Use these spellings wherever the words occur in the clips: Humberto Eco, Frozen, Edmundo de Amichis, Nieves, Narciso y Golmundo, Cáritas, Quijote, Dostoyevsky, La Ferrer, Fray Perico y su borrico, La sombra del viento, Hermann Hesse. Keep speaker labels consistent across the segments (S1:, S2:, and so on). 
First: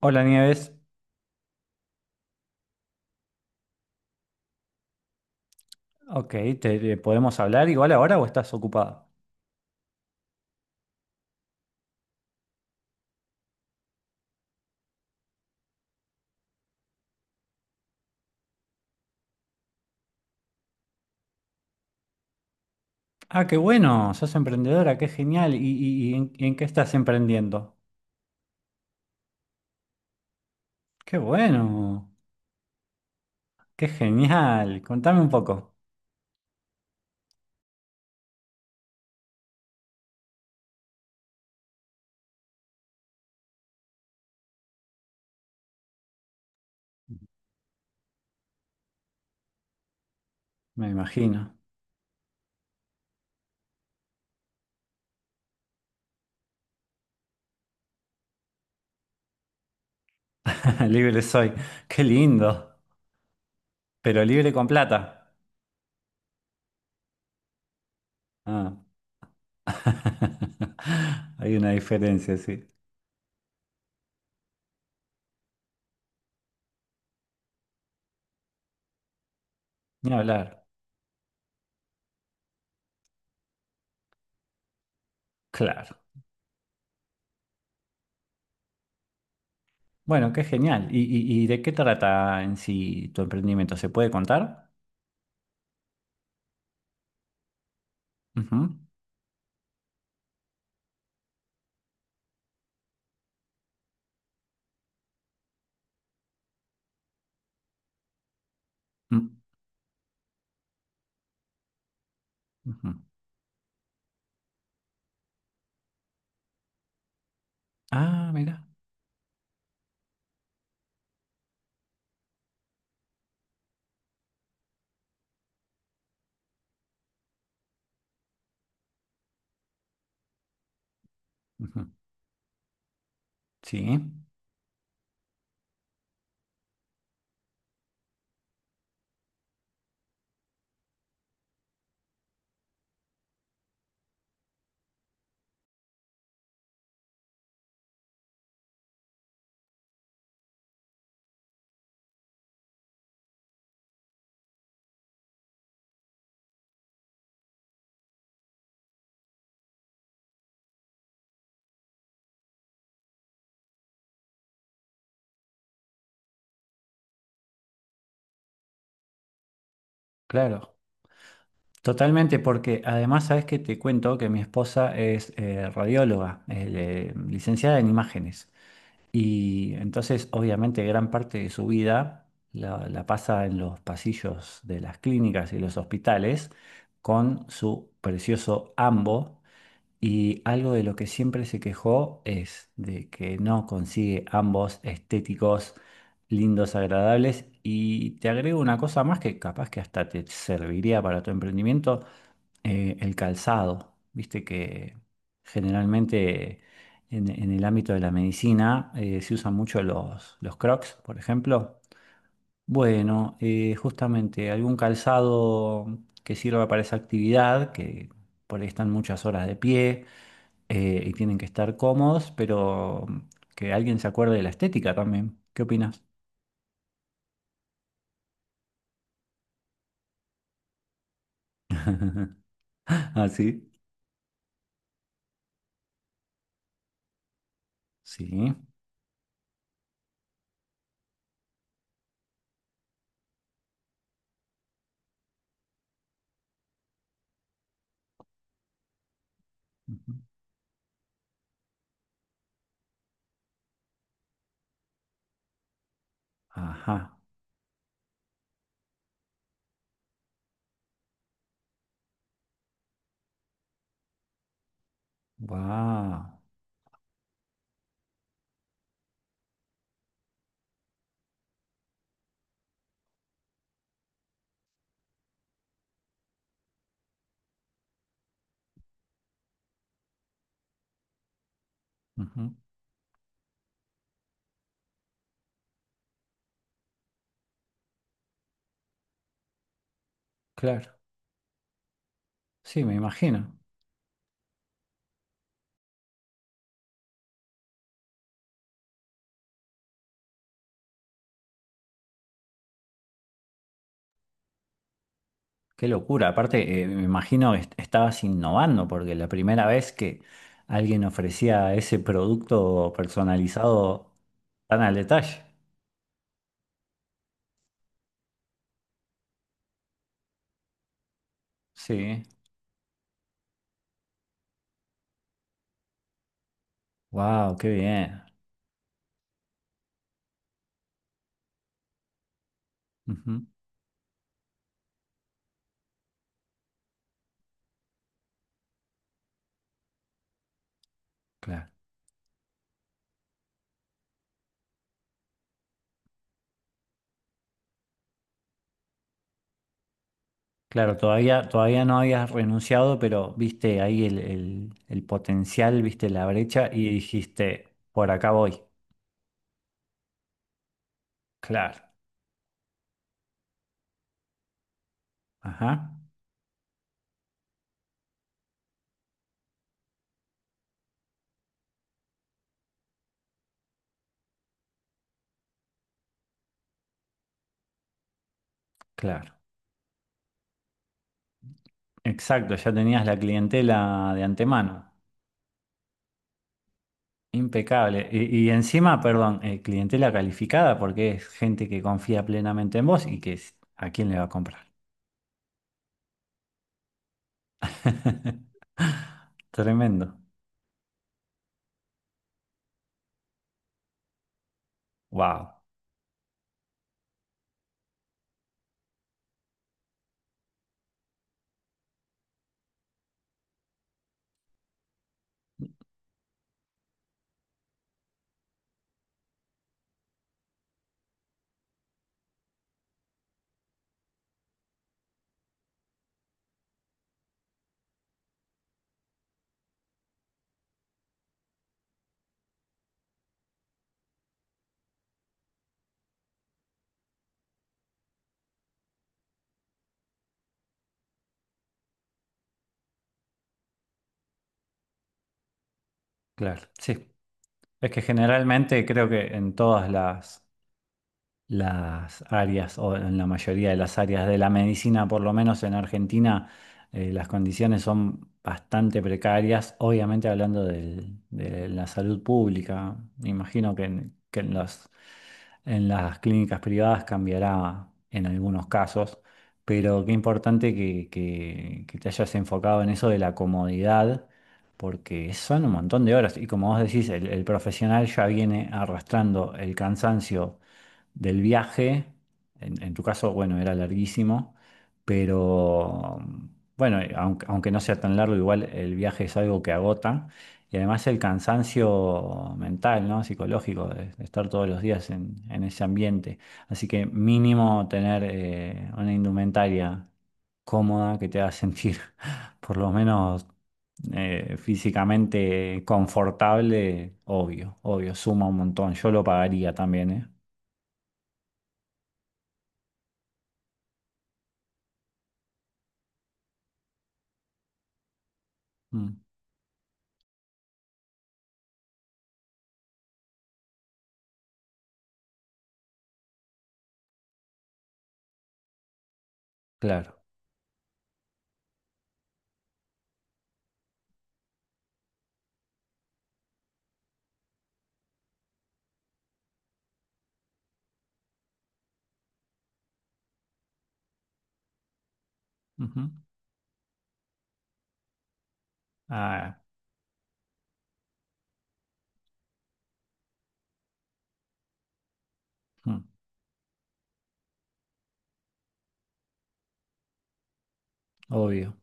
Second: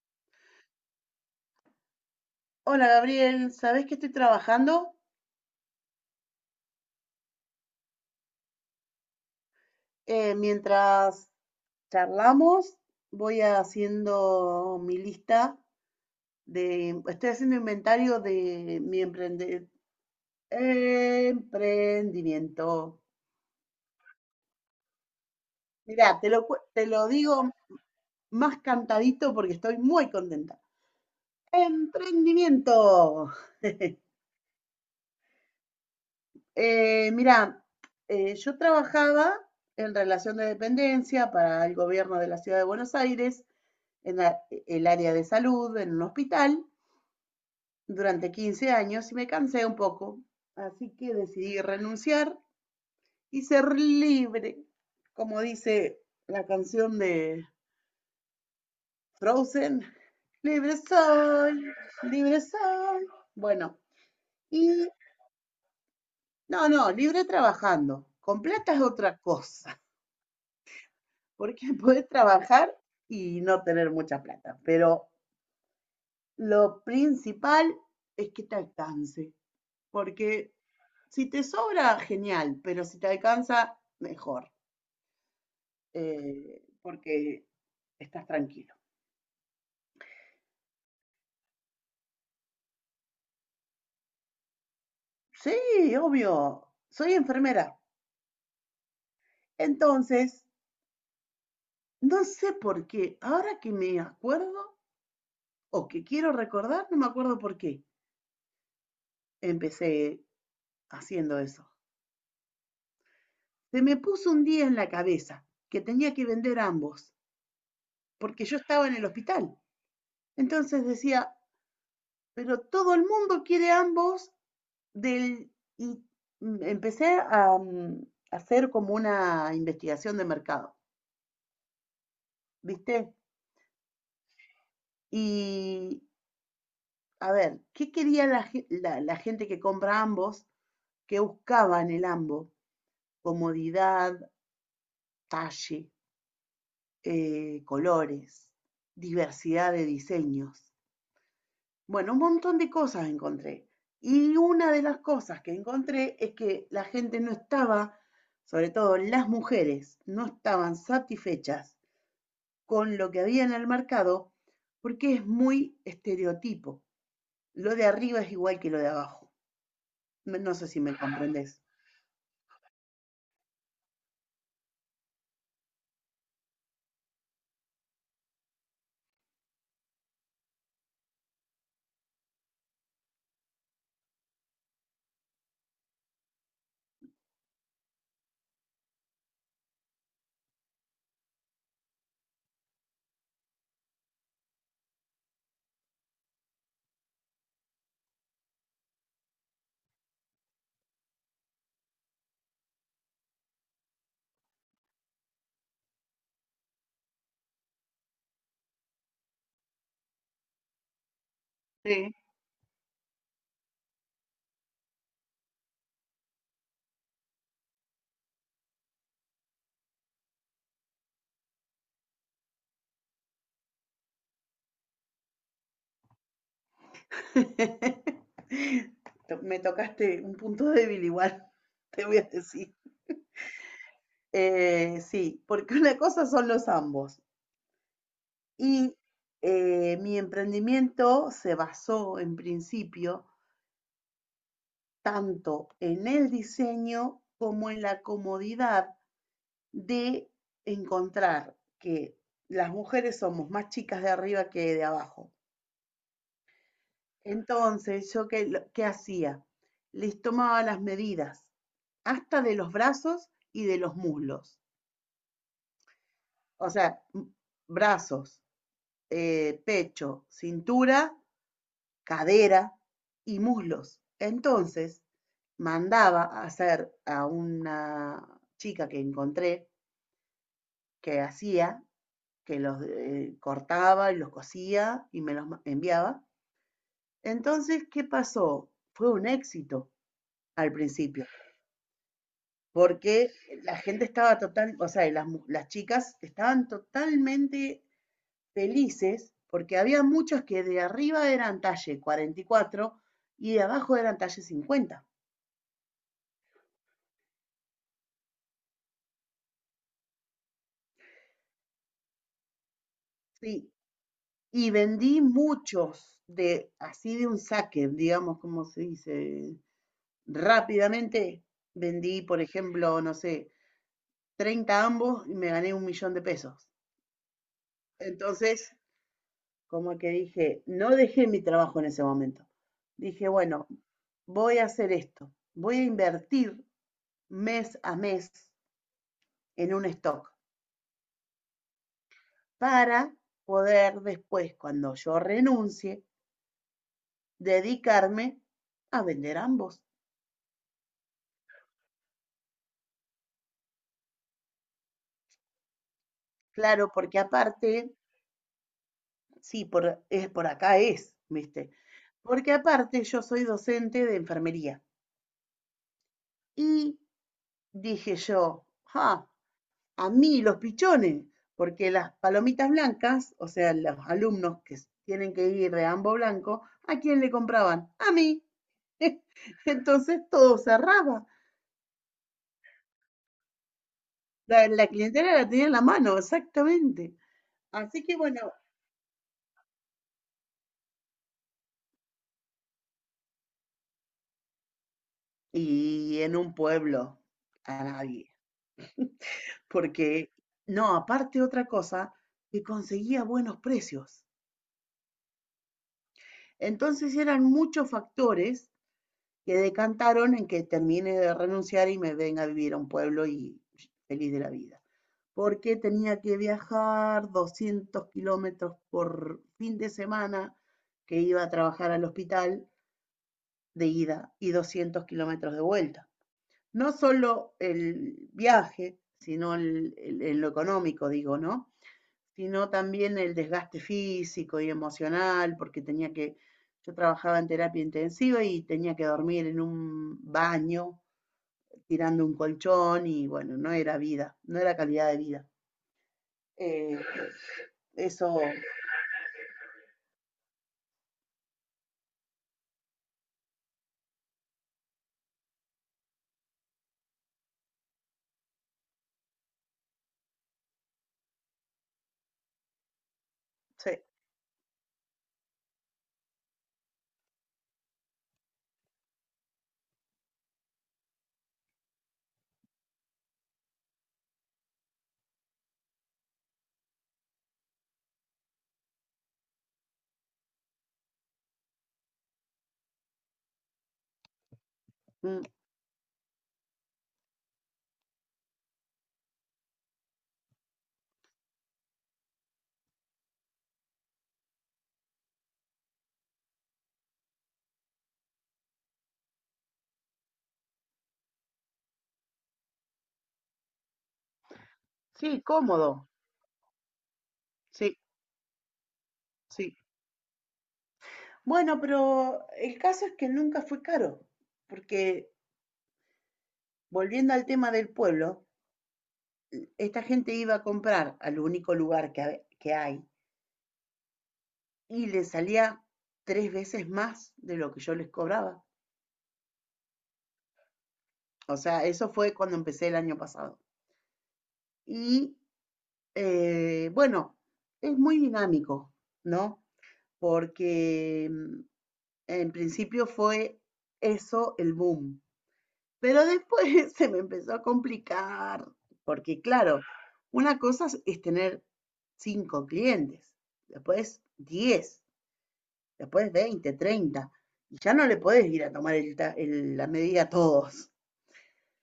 S1: Hola Nieves,
S2: Hola Gabriel, ¿sabés que estoy trabajando?
S1: ok, podemos hablar igual ahora o estás ocupada?
S2: Mientras charlamos, voy haciendo mi lista de, estoy haciendo inventario de mi emprendimiento.
S1: Ah, qué bueno, sos emprendedora, qué genial. ¿Y,
S2: Mirá,
S1: y- y en, y en qué
S2: te
S1: estás
S2: lo digo
S1: emprendiendo?
S2: más cantadito porque estoy muy contenta.
S1: Qué bueno,
S2: Emprendimiento.
S1: qué genial. Contame un poco.
S2: Mirá, yo trabajaba en relación de dependencia para el gobierno de la Ciudad de Buenos Aires en el área de salud, en un hospital, durante 15 años y me cansé un poco.
S1: Me
S2: Así que
S1: imagino.
S2: decidí renunciar y ser libre, como dice la canción de Frozen. Libre
S1: Libre soy.
S2: soy,
S1: Qué
S2: libre
S1: lindo,
S2: soy. Bueno,
S1: pero libre con
S2: y
S1: plata.
S2: no, no, libre trabajando. Con plata
S1: Ah.
S2: es otra cosa,
S1: Hay
S2: porque
S1: una
S2: puedes
S1: diferencia, sí.
S2: trabajar y no tener mucha plata. Pero lo principal es que te alcance,
S1: Ni
S2: porque
S1: hablar.
S2: si te sobra, genial, pero si te alcanza, mejor,
S1: Claro.
S2: porque estás tranquilo.
S1: Bueno, qué genial. ¿Y de qué trata en sí tu emprendimiento? ¿Se puede contar?
S2: Sí, obvio, soy enfermera.
S1: Ujú,
S2: Entonces, no sé por qué, ahora que me acuerdo o que quiero recordar, no me acuerdo por qué
S1: mm,
S2: empecé haciendo eso.
S1: ujú.
S2: Se me puso un día en la cabeza que tenía que vender ambos,
S1: Ah,
S2: porque yo
S1: mira.
S2: estaba en el hospital. Entonces decía, pero todo el mundo quiere ambos del, y empecé a hacer como una investigación de mercado,
S1: Ujú.
S2: ¿viste?
S1: Sí,
S2: Y a ver, ¿qué quería la gente que compra ambos? ¿Qué buscaban el ambos? Comodidad, talle, colores, diversidad de diseños. Bueno, un montón de cosas encontré. Y una de las cosas que encontré es que la gente no estaba, sobre todo las mujeres, no estaban satisfechas con lo que había en el mercado, porque es muy estereotipo. Lo de arriba es igual que lo de abajo. No sé
S1: claro.
S2: si me comprendes.
S1: Totalmente, porque además sabes que te cuento que mi esposa es radióloga, licenciada en imágenes. Y entonces, obviamente, gran parte de su vida la pasa en los pasillos de las clínicas y los hospitales con su precioso ambo. Y algo de lo que siempre se quejó es de que no consigue ambos estéticos lindos, agradables. Y te agrego una cosa más que capaz que hasta te serviría para tu emprendimiento, el calzado. Viste que generalmente en el ámbito de la medicina se usan mucho los Crocs, por ejemplo.
S2: Sí.
S1: Bueno, justamente algún calzado que sirva para esa actividad, que por ahí están muchas horas de pie y tienen que estar cómodos, pero que alguien se acuerde de la estética también. ¿Qué opinas?
S2: Me tocaste un punto débil igual, te voy a decir.
S1: Ah, sí.
S2: Sí, porque una cosa son los ambos.
S1: Sí.
S2: Y mi emprendimiento se basó en principio tanto en el diseño como en la comodidad
S1: Ujú.
S2: de encontrar que las mujeres somos más chicas de arriba que de abajo.
S1: Ajá.
S2: Entonces, ¿yo qué, qué hacía? Les tomaba las medidas, hasta de los brazos y de los muslos.
S1: Wow.
S2: O sea, brazos, pecho, cintura, cadera y muslos. Entonces, mandaba a hacer a una chica que encontré que hacía que los cortaba y los cosía y me los enviaba. Entonces, ¿qué pasó? Fue un éxito al
S1: Claro.
S2: principio,
S1: Sí, me
S2: porque
S1: imagino.
S2: la gente estaba total, o sea, las chicas estaban totalmente felices porque había muchos que de arriba eran talle 44 y de abajo eran talle 50.
S1: Qué locura. Aparte, me imagino que estabas innovando, porque la primera vez que alguien ofrecía ese producto
S2: Sí,
S1: personalizado
S2: y
S1: tan al
S2: vendí
S1: detalle.
S2: muchos de así de un saque, digamos, como se dice, rápidamente
S1: Sí.
S2: vendí, por ejemplo, no sé, 30 ambos y me gané $1.000.000.
S1: Wow, qué bien.
S2: Entonces, como que dije, no dejé mi trabajo en ese momento. Dije,
S1: Ujú,
S2: bueno, voy a hacer esto. Voy a invertir mes a mes en un stock
S1: claro.
S2: para poder después, cuando yo renuncie, dedicarme a vender ambos.
S1: Claro, todavía no habías renunciado, pero viste ahí el, el potencial, viste la brecha
S2: Claro,
S1: y
S2: porque
S1: dijiste,
S2: aparte,
S1: por acá voy.
S2: sí, por, es, por acá es, ¿viste?
S1: Claro.
S2: Porque aparte yo soy docente de enfermería.
S1: Ajá.
S2: Y dije yo, ah, a mí los pichones, porque las palomitas blancas, o sea, los alumnos que tienen que ir de ambos blanco, ¿a quién le compraban? A mí.
S1: Claro.
S2: Entonces todo cerraba.
S1: Exacto, ya tenías la clientela de
S2: La
S1: antemano.
S2: clientela la tenía en la mano, exactamente. Así
S1: Impecable.
S2: que
S1: Y
S2: bueno,
S1: encima, perdón, clientela calificada porque es gente que confía plenamente en vos y que a quién le va a comprar.
S2: y en un pueblo, a nadie.
S1: Tremendo.
S2: Porque, no, aparte otra cosa, que conseguía buenos precios.
S1: Wow.
S2: Entonces eran muchos factores que decantaron en que termine de renunciar y me venga a vivir a un pueblo y feliz de la vida. Porque tenía que viajar 200 kilómetros por fin de semana que iba a trabajar al hospital de ida y 200 kilómetros de vuelta. No solo el viaje, sino en lo económico, digo, ¿no? Sino también el desgaste físico y emocional, porque tenía que, yo trabajaba en terapia intensiva y tenía que dormir en un baño tirando un colchón y bueno, no era vida, no era calidad de vida.
S1: Claro. Sí.
S2: Eh,
S1: Es que
S2: eso,
S1: generalmente creo que en todas las áreas, o en la mayoría de las áreas de la medicina, por lo menos en Argentina, las condiciones son bastante precarias, obviamente hablando de la salud pública. Me imagino que
S2: sí.
S1: que en en las clínicas privadas cambiará en algunos casos, pero qué importante que te hayas enfocado en eso de la comodidad. Porque son un montón de horas y como vos decís, el profesional ya viene arrastrando el cansancio del viaje. En tu caso, bueno, era larguísimo,
S2: Mm,
S1: pero bueno, aunque no sea tan largo, igual el viaje es algo que agota. Y además el cansancio mental, ¿no? Psicológico, de estar todos los días en ese ambiente. Así que mínimo tener una indumentaria cómoda que te haga sentir por lo menos
S2: sí,
S1: físicamente
S2: cómodo,
S1: confortable, obvio,
S2: sí,
S1: obvio, suma un montón. Yo lo pagaría
S2: sí.
S1: también, ¿eh?
S2: Bueno, pero el caso es que nunca fue caro, porque volviendo al tema del pueblo,
S1: Mm.
S2: esta gente iba a comprar al único lugar que hay y le salía tres veces más de lo que yo les cobraba.
S1: Claro.
S2: O sea, eso fue cuando empecé el año pasado. Y bueno, es muy dinámico, ¿no? Porque en principio fue eso el boom,
S1: Ujú.
S2: pero después se me empezó a complicar, porque
S1: Ah,
S2: claro, una tener 5 clientes, después 10,
S1: mm,
S2: después 20, 30 y ya no le podés ir a tomar la medida a todos.
S1: obvio.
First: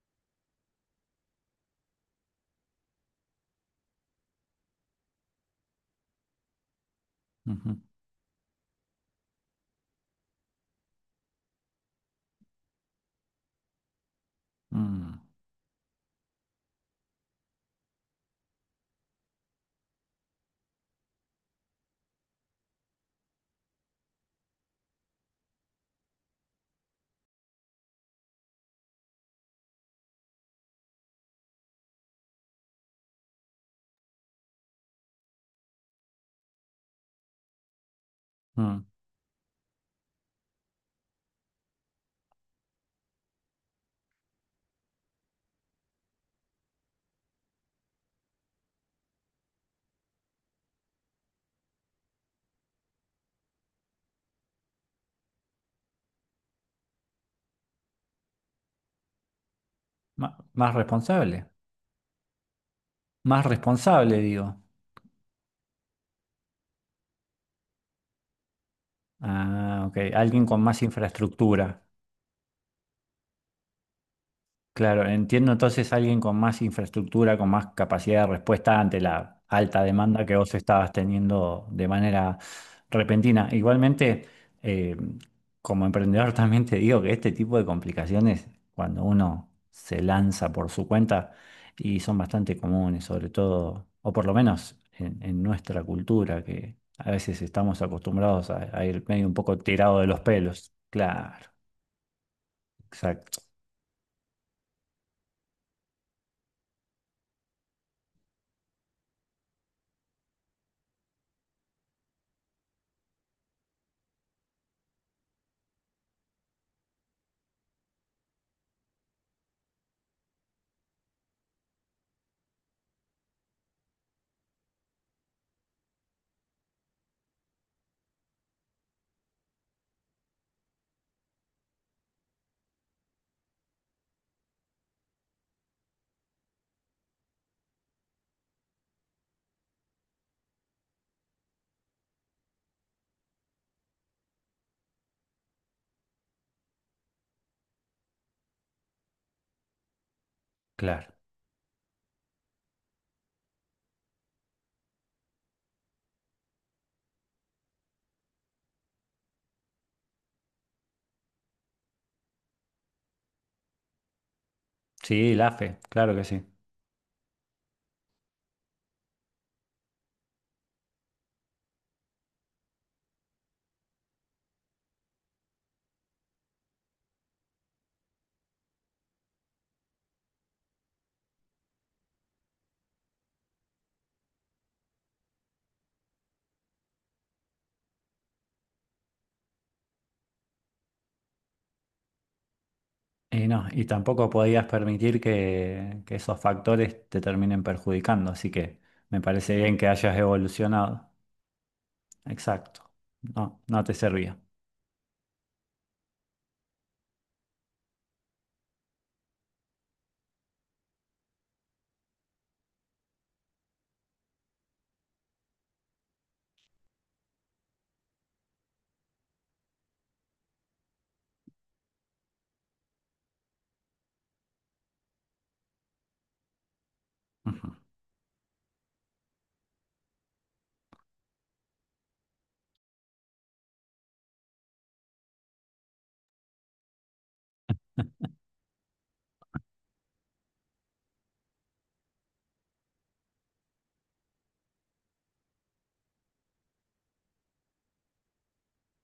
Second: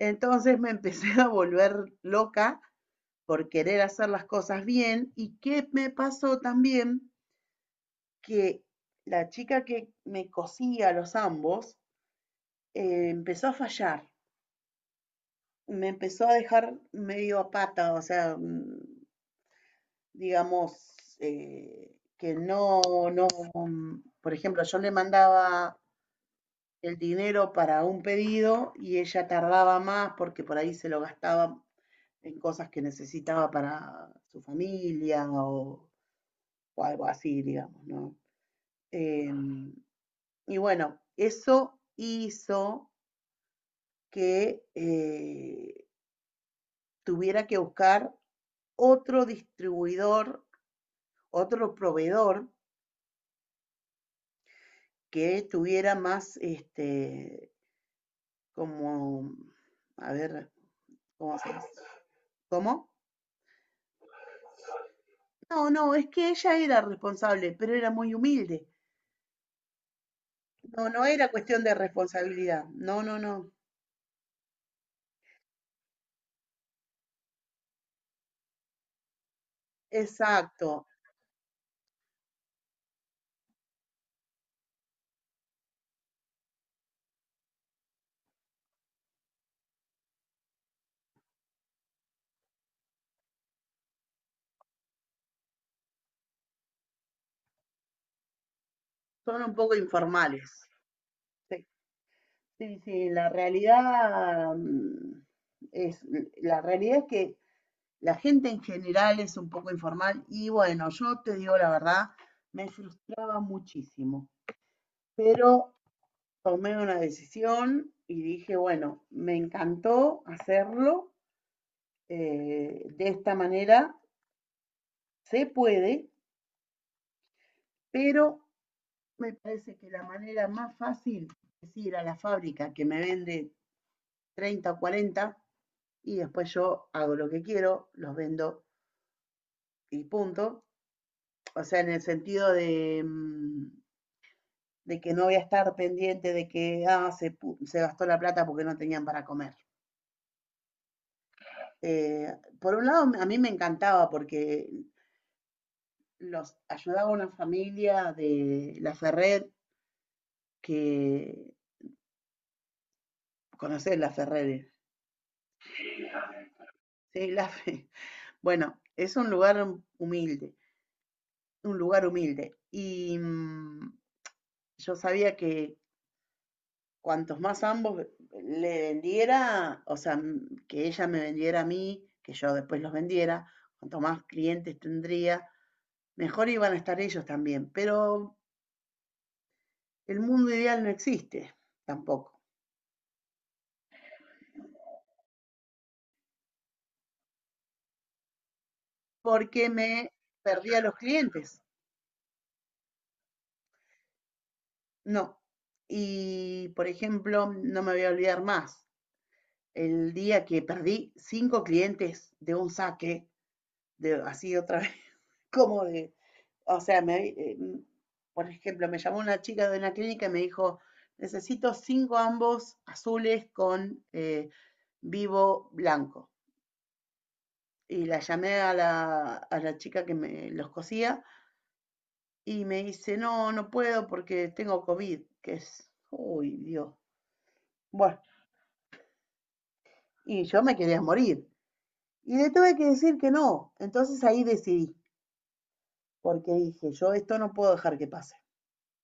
S2: Entonces me empecé a volver loca por querer hacer las cosas bien y qué me pasó también
S1: Ujú.
S2: que la chica que me cosía los ambos empezó a fallar,
S1: Mm,
S2: me empezó a dejar medio a pata, o sea, digamos, que no, no, mm, por ejemplo, yo le mandaba el dinero para un pedido y ella tardaba más porque por ahí se lo gastaba en cosas que necesitaba para su familia o algo así, digamos, ¿no?
S1: mm.
S2: Em, y bueno, eso hizo que tuviera que buscar otro distribuidor, otro proveedor que tuviera más, este, como, a ver,
S1: Más
S2: ¿cómo
S1: responsable.
S2: se dice? ¿Cómo?
S1: Más responsable, digo.
S2: No, no, es que ella era responsable, pero era muy humilde.
S1: Ah, ok. Alguien con más
S2: No, no era cuestión de
S1: infraestructura.
S2: responsabilidad. No, no, no.
S1: Claro, entiendo entonces alguien con más infraestructura, con más capacidad de respuesta ante la alta demanda que vos
S2: Exacto.
S1: estabas teniendo de manera repentina. Igualmente, eh, como emprendedor también te digo que este tipo de complicaciones, cuando uno se lanza por su cuenta, y son bastante comunes, sobre todo, o por lo menos en nuestra cultura, que a veces estamos acostumbrados a ir medio un
S2: Son un
S1: poco
S2: poco
S1: tirado de los
S2: informales.
S1: pelos. Claro,
S2: Se sí, sí, la
S1: exacto,
S2: realidad es, la realidad es que la gente en general es un poco informal y bueno, yo te digo la verdad, me frustraba muchísimo, pero tomé una decisión y dije, bueno, me encantó hacerlo de esta manera, se puede, pero me parece que la manera más fácil es ir a la fábrica que me vende 30 o 40, y después yo hago lo que quiero, los vendo y punto. O sea, en el sentido de, de que no voy a estar pendiente de que ah, se gastó la plata porque no tenían para comer.
S1: claro.
S2: Eh, por un lado, a mí me encantaba porque los ayudaba una familia de La Ferrer, que conoces La Ferrer,
S1: Sí, la fe, claro que sí.
S2: ¿sí? Bueno, es un lugar humilde, un lugar humilde. Y yo sabía que cuantos más ambos le vendiera, o sea, que ella me vendiera a mí, que yo después los vendiera, cuanto más clientes tendría, mejor iban a estar ellos también. Pero el mundo ideal no existe tampoco,
S1: Y no, y tampoco podías permitir que esos factores te terminen perjudicando, así que me parece
S2: porque
S1: bien que
S2: me
S1: hayas
S2: perdía los
S1: evolucionado.
S2: clientes.
S1: Exacto. No, no te servía.
S2: No. Y, por ejemplo, no me voy a olvidar más el día que perdí 5 clientes de un saque, de, así otra vez, como de, o sea, por ejemplo, me llamó una chica de una clínica y me dijo, necesito 5 ambos azules con vivo blanco.
S1: Ujú.
S2: Y la llamé a a la chica que me los cosía y me dice, no, no puedo porque tengo COVID, que es, uy, Dios. Bueno, y yo me quería morir. Y le tuve que decir que no. Entonces ahí decidí, porque dije, yo esto no puedo dejar que pase.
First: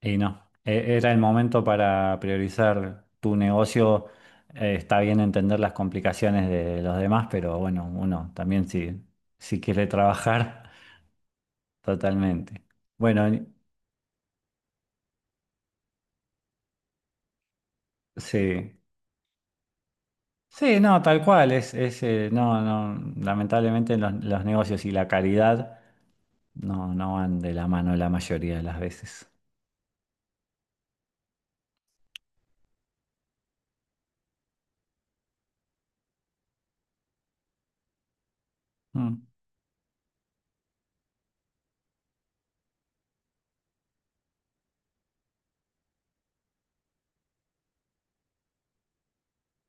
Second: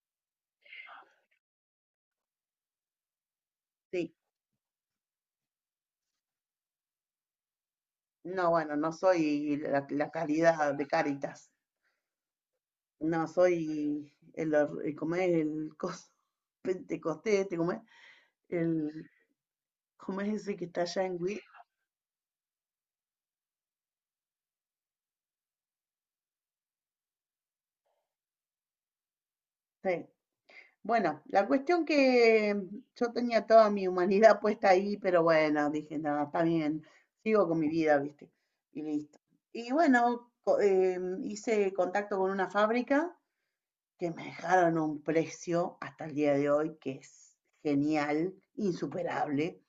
S1: Y no, era el momento para priorizar tu negocio.
S2: Sí.
S1: Está bien entender las complicaciones de los demás, pero bueno, uno
S2: No,
S1: también
S2: bueno, no
S1: si,
S2: soy
S1: si quiere
S2: la
S1: trabajar,
S2: calidad de Cáritas.
S1: totalmente. Bueno,
S2: No, soy ¿cómo es? El coso pentecostés, este, ¿cómo es?
S1: sí.
S2: El, ¿cómo es ese que
S1: Sí,
S2: está
S1: no,
S2: allá en
S1: tal
S2: Wii?
S1: cual, es, no, no, lamentablemente los negocios y la caridad no, no van de la mano la mayoría de las veces.
S2: Sí. Bueno, la cuestión que yo tenía toda mi humanidad puesta ahí, pero bueno, dije, no, está bien, sigo con mi vida, ¿viste? Y listo.
S1: Mm,
S2: Y bueno, hice contacto con una fábrica que me dejaron a un precio hasta el día de hoy que es genial, insuperable.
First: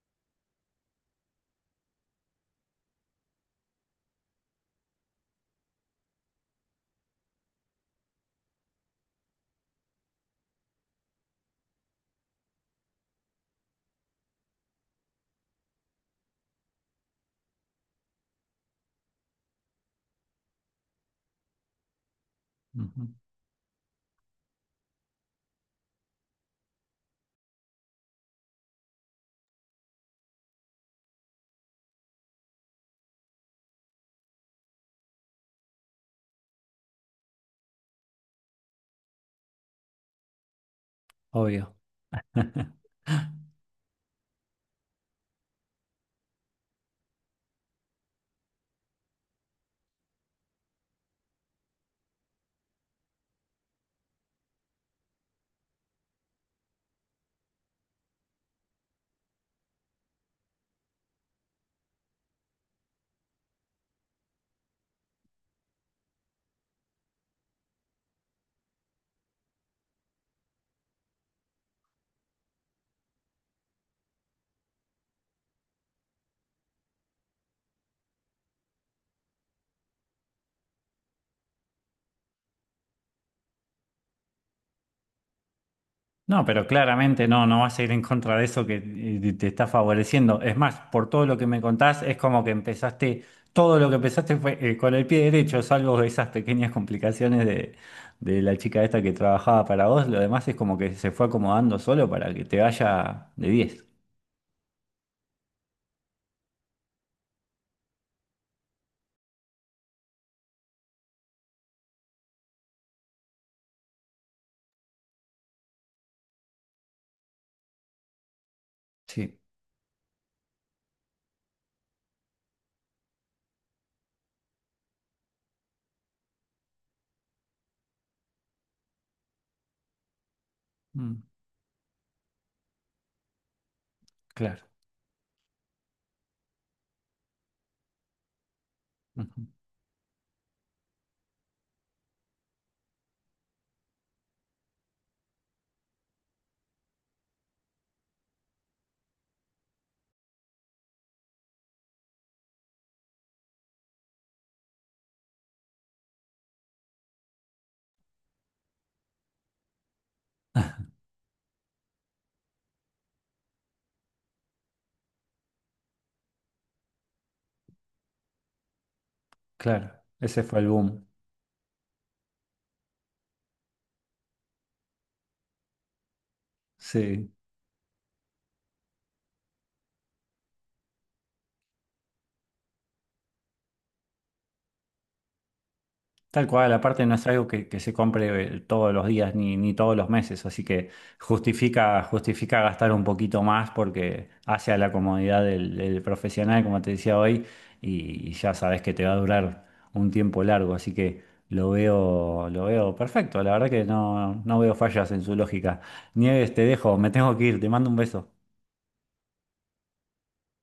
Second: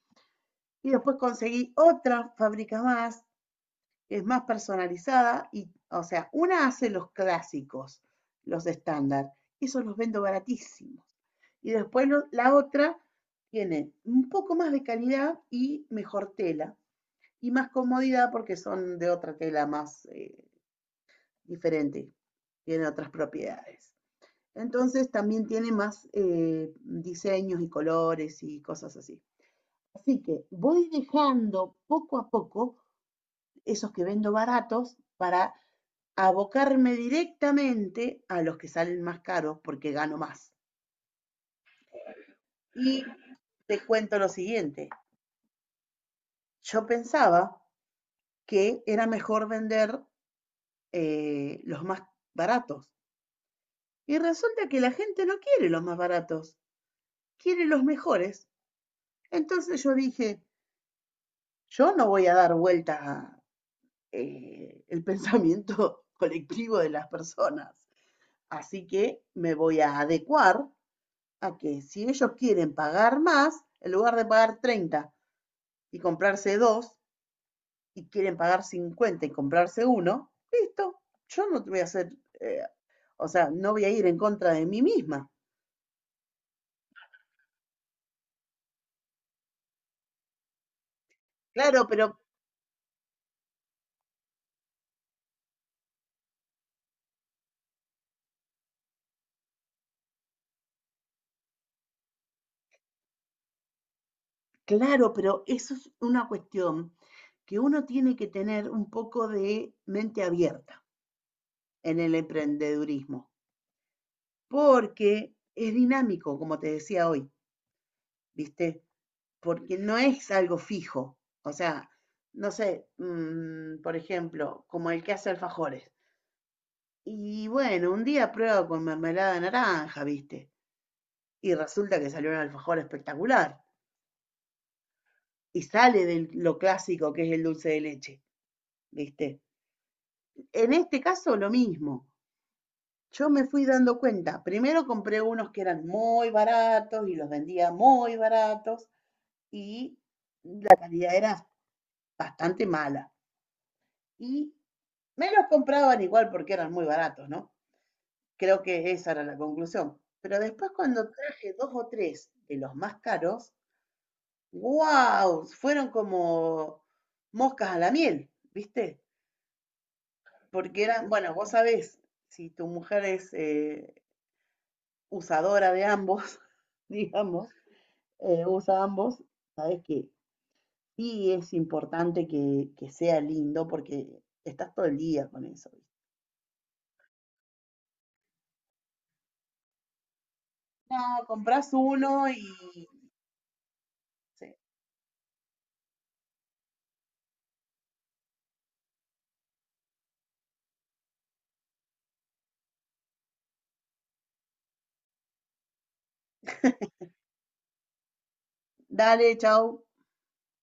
S2: Y después conseguí otra fábrica más, que es más personalizada y, o sea, una hace los clásicos, los estándar, esos los vendo baratísimos. Y después la otra tiene un poco más de calidad y mejor tela y más comodidad porque son de otra tela más diferente, tiene
S1: ujú,
S2: otras propiedades. Entonces también tiene más diseños y colores y cosas así. Así que voy dejando poco a poco esos que vendo baratos para abocarme directamente a los que salen más caros porque gano más.
S1: obvio.
S2: Y te cuento lo siguiente. Yo pensaba que era mejor vender los más baratos. Y resulta que la gente no quiere los más baratos, quiere los mejores. Entonces yo dije, yo no voy a dar vueltas a, el pensamiento colectivo de las personas. Así que me voy a adecuar a que si ellos quieren pagar más, en lugar de pagar 30 y comprarse dos, y quieren pagar 50 y comprarse uno, listo, yo no te voy a hacer, o sea, no voy a ir en contra de mí misma.
S1: No, pero claramente no, no vas a ir en contra de eso que te está favoreciendo. Es más, por todo lo que me
S2: Claro,
S1: contás,
S2: pero,
S1: es como que empezaste, todo lo que empezaste fue con el pie derecho, salvo esas pequeñas complicaciones de la chica esta que trabajaba para vos. Lo demás es como que se fue acomodando solo para que te vaya de 10.
S2: claro, pero eso es una cuestión que uno tiene que tener un poco de mente abierta en el emprendedurismo, porque es dinámico, como te decía hoy, ¿viste?
S1: Sí.
S2: Porque no es algo fijo. O sea, no sé, por ejemplo, como el que hace alfajores. Y bueno, un día prueba con mermelada de naranja, ¿viste?
S1: Mm,
S2: Y resulta que salió un alfajor espectacular.
S1: claro,
S2: Y sale de lo clásico que es el dulce de leche, ¿viste?
S1: ujú,
S2: En este caso, lo mismo. Yo me fui dando cuenta. Primero compré unos que eran muy baratos y los vendía muy baratos. Y la calidad era bastante mala. Y me los compraban igual porque eran muy baratos, ¿no? Creo que esa era la conclusión. Pero después cuando traje dos o tres de los más caros, wow, fueron como moscas a la miel, ¿viste?
S1: claro, ese fue el
S2: Porque
S1: boom.
S2: eran, bueno, vos sabés, si tu mujer es usadora de ambos,
S1: Sí,
S2: digamos, usa ambos, sabés que sí es importante que sea lindo porque estás todo el día con eso.
S1: tal cual, aparte no es algo que se compre todos los días ni, ni todos los meses, así que
S2: No, compras
S1: justifica,
S2: uno y
S1: justifica gastar un poquito más porque
S2: sí.
S1: hace a la comodidad del, del profesional, como te decía hoy, y ya sabes que te va a durar un tiempo largo, así que lo veo perfecto, la verdad que no, no veo fallas en su lógica. Nieves, te dejo, me tengo que ir, te mando un beso.
S2: Dale, chao.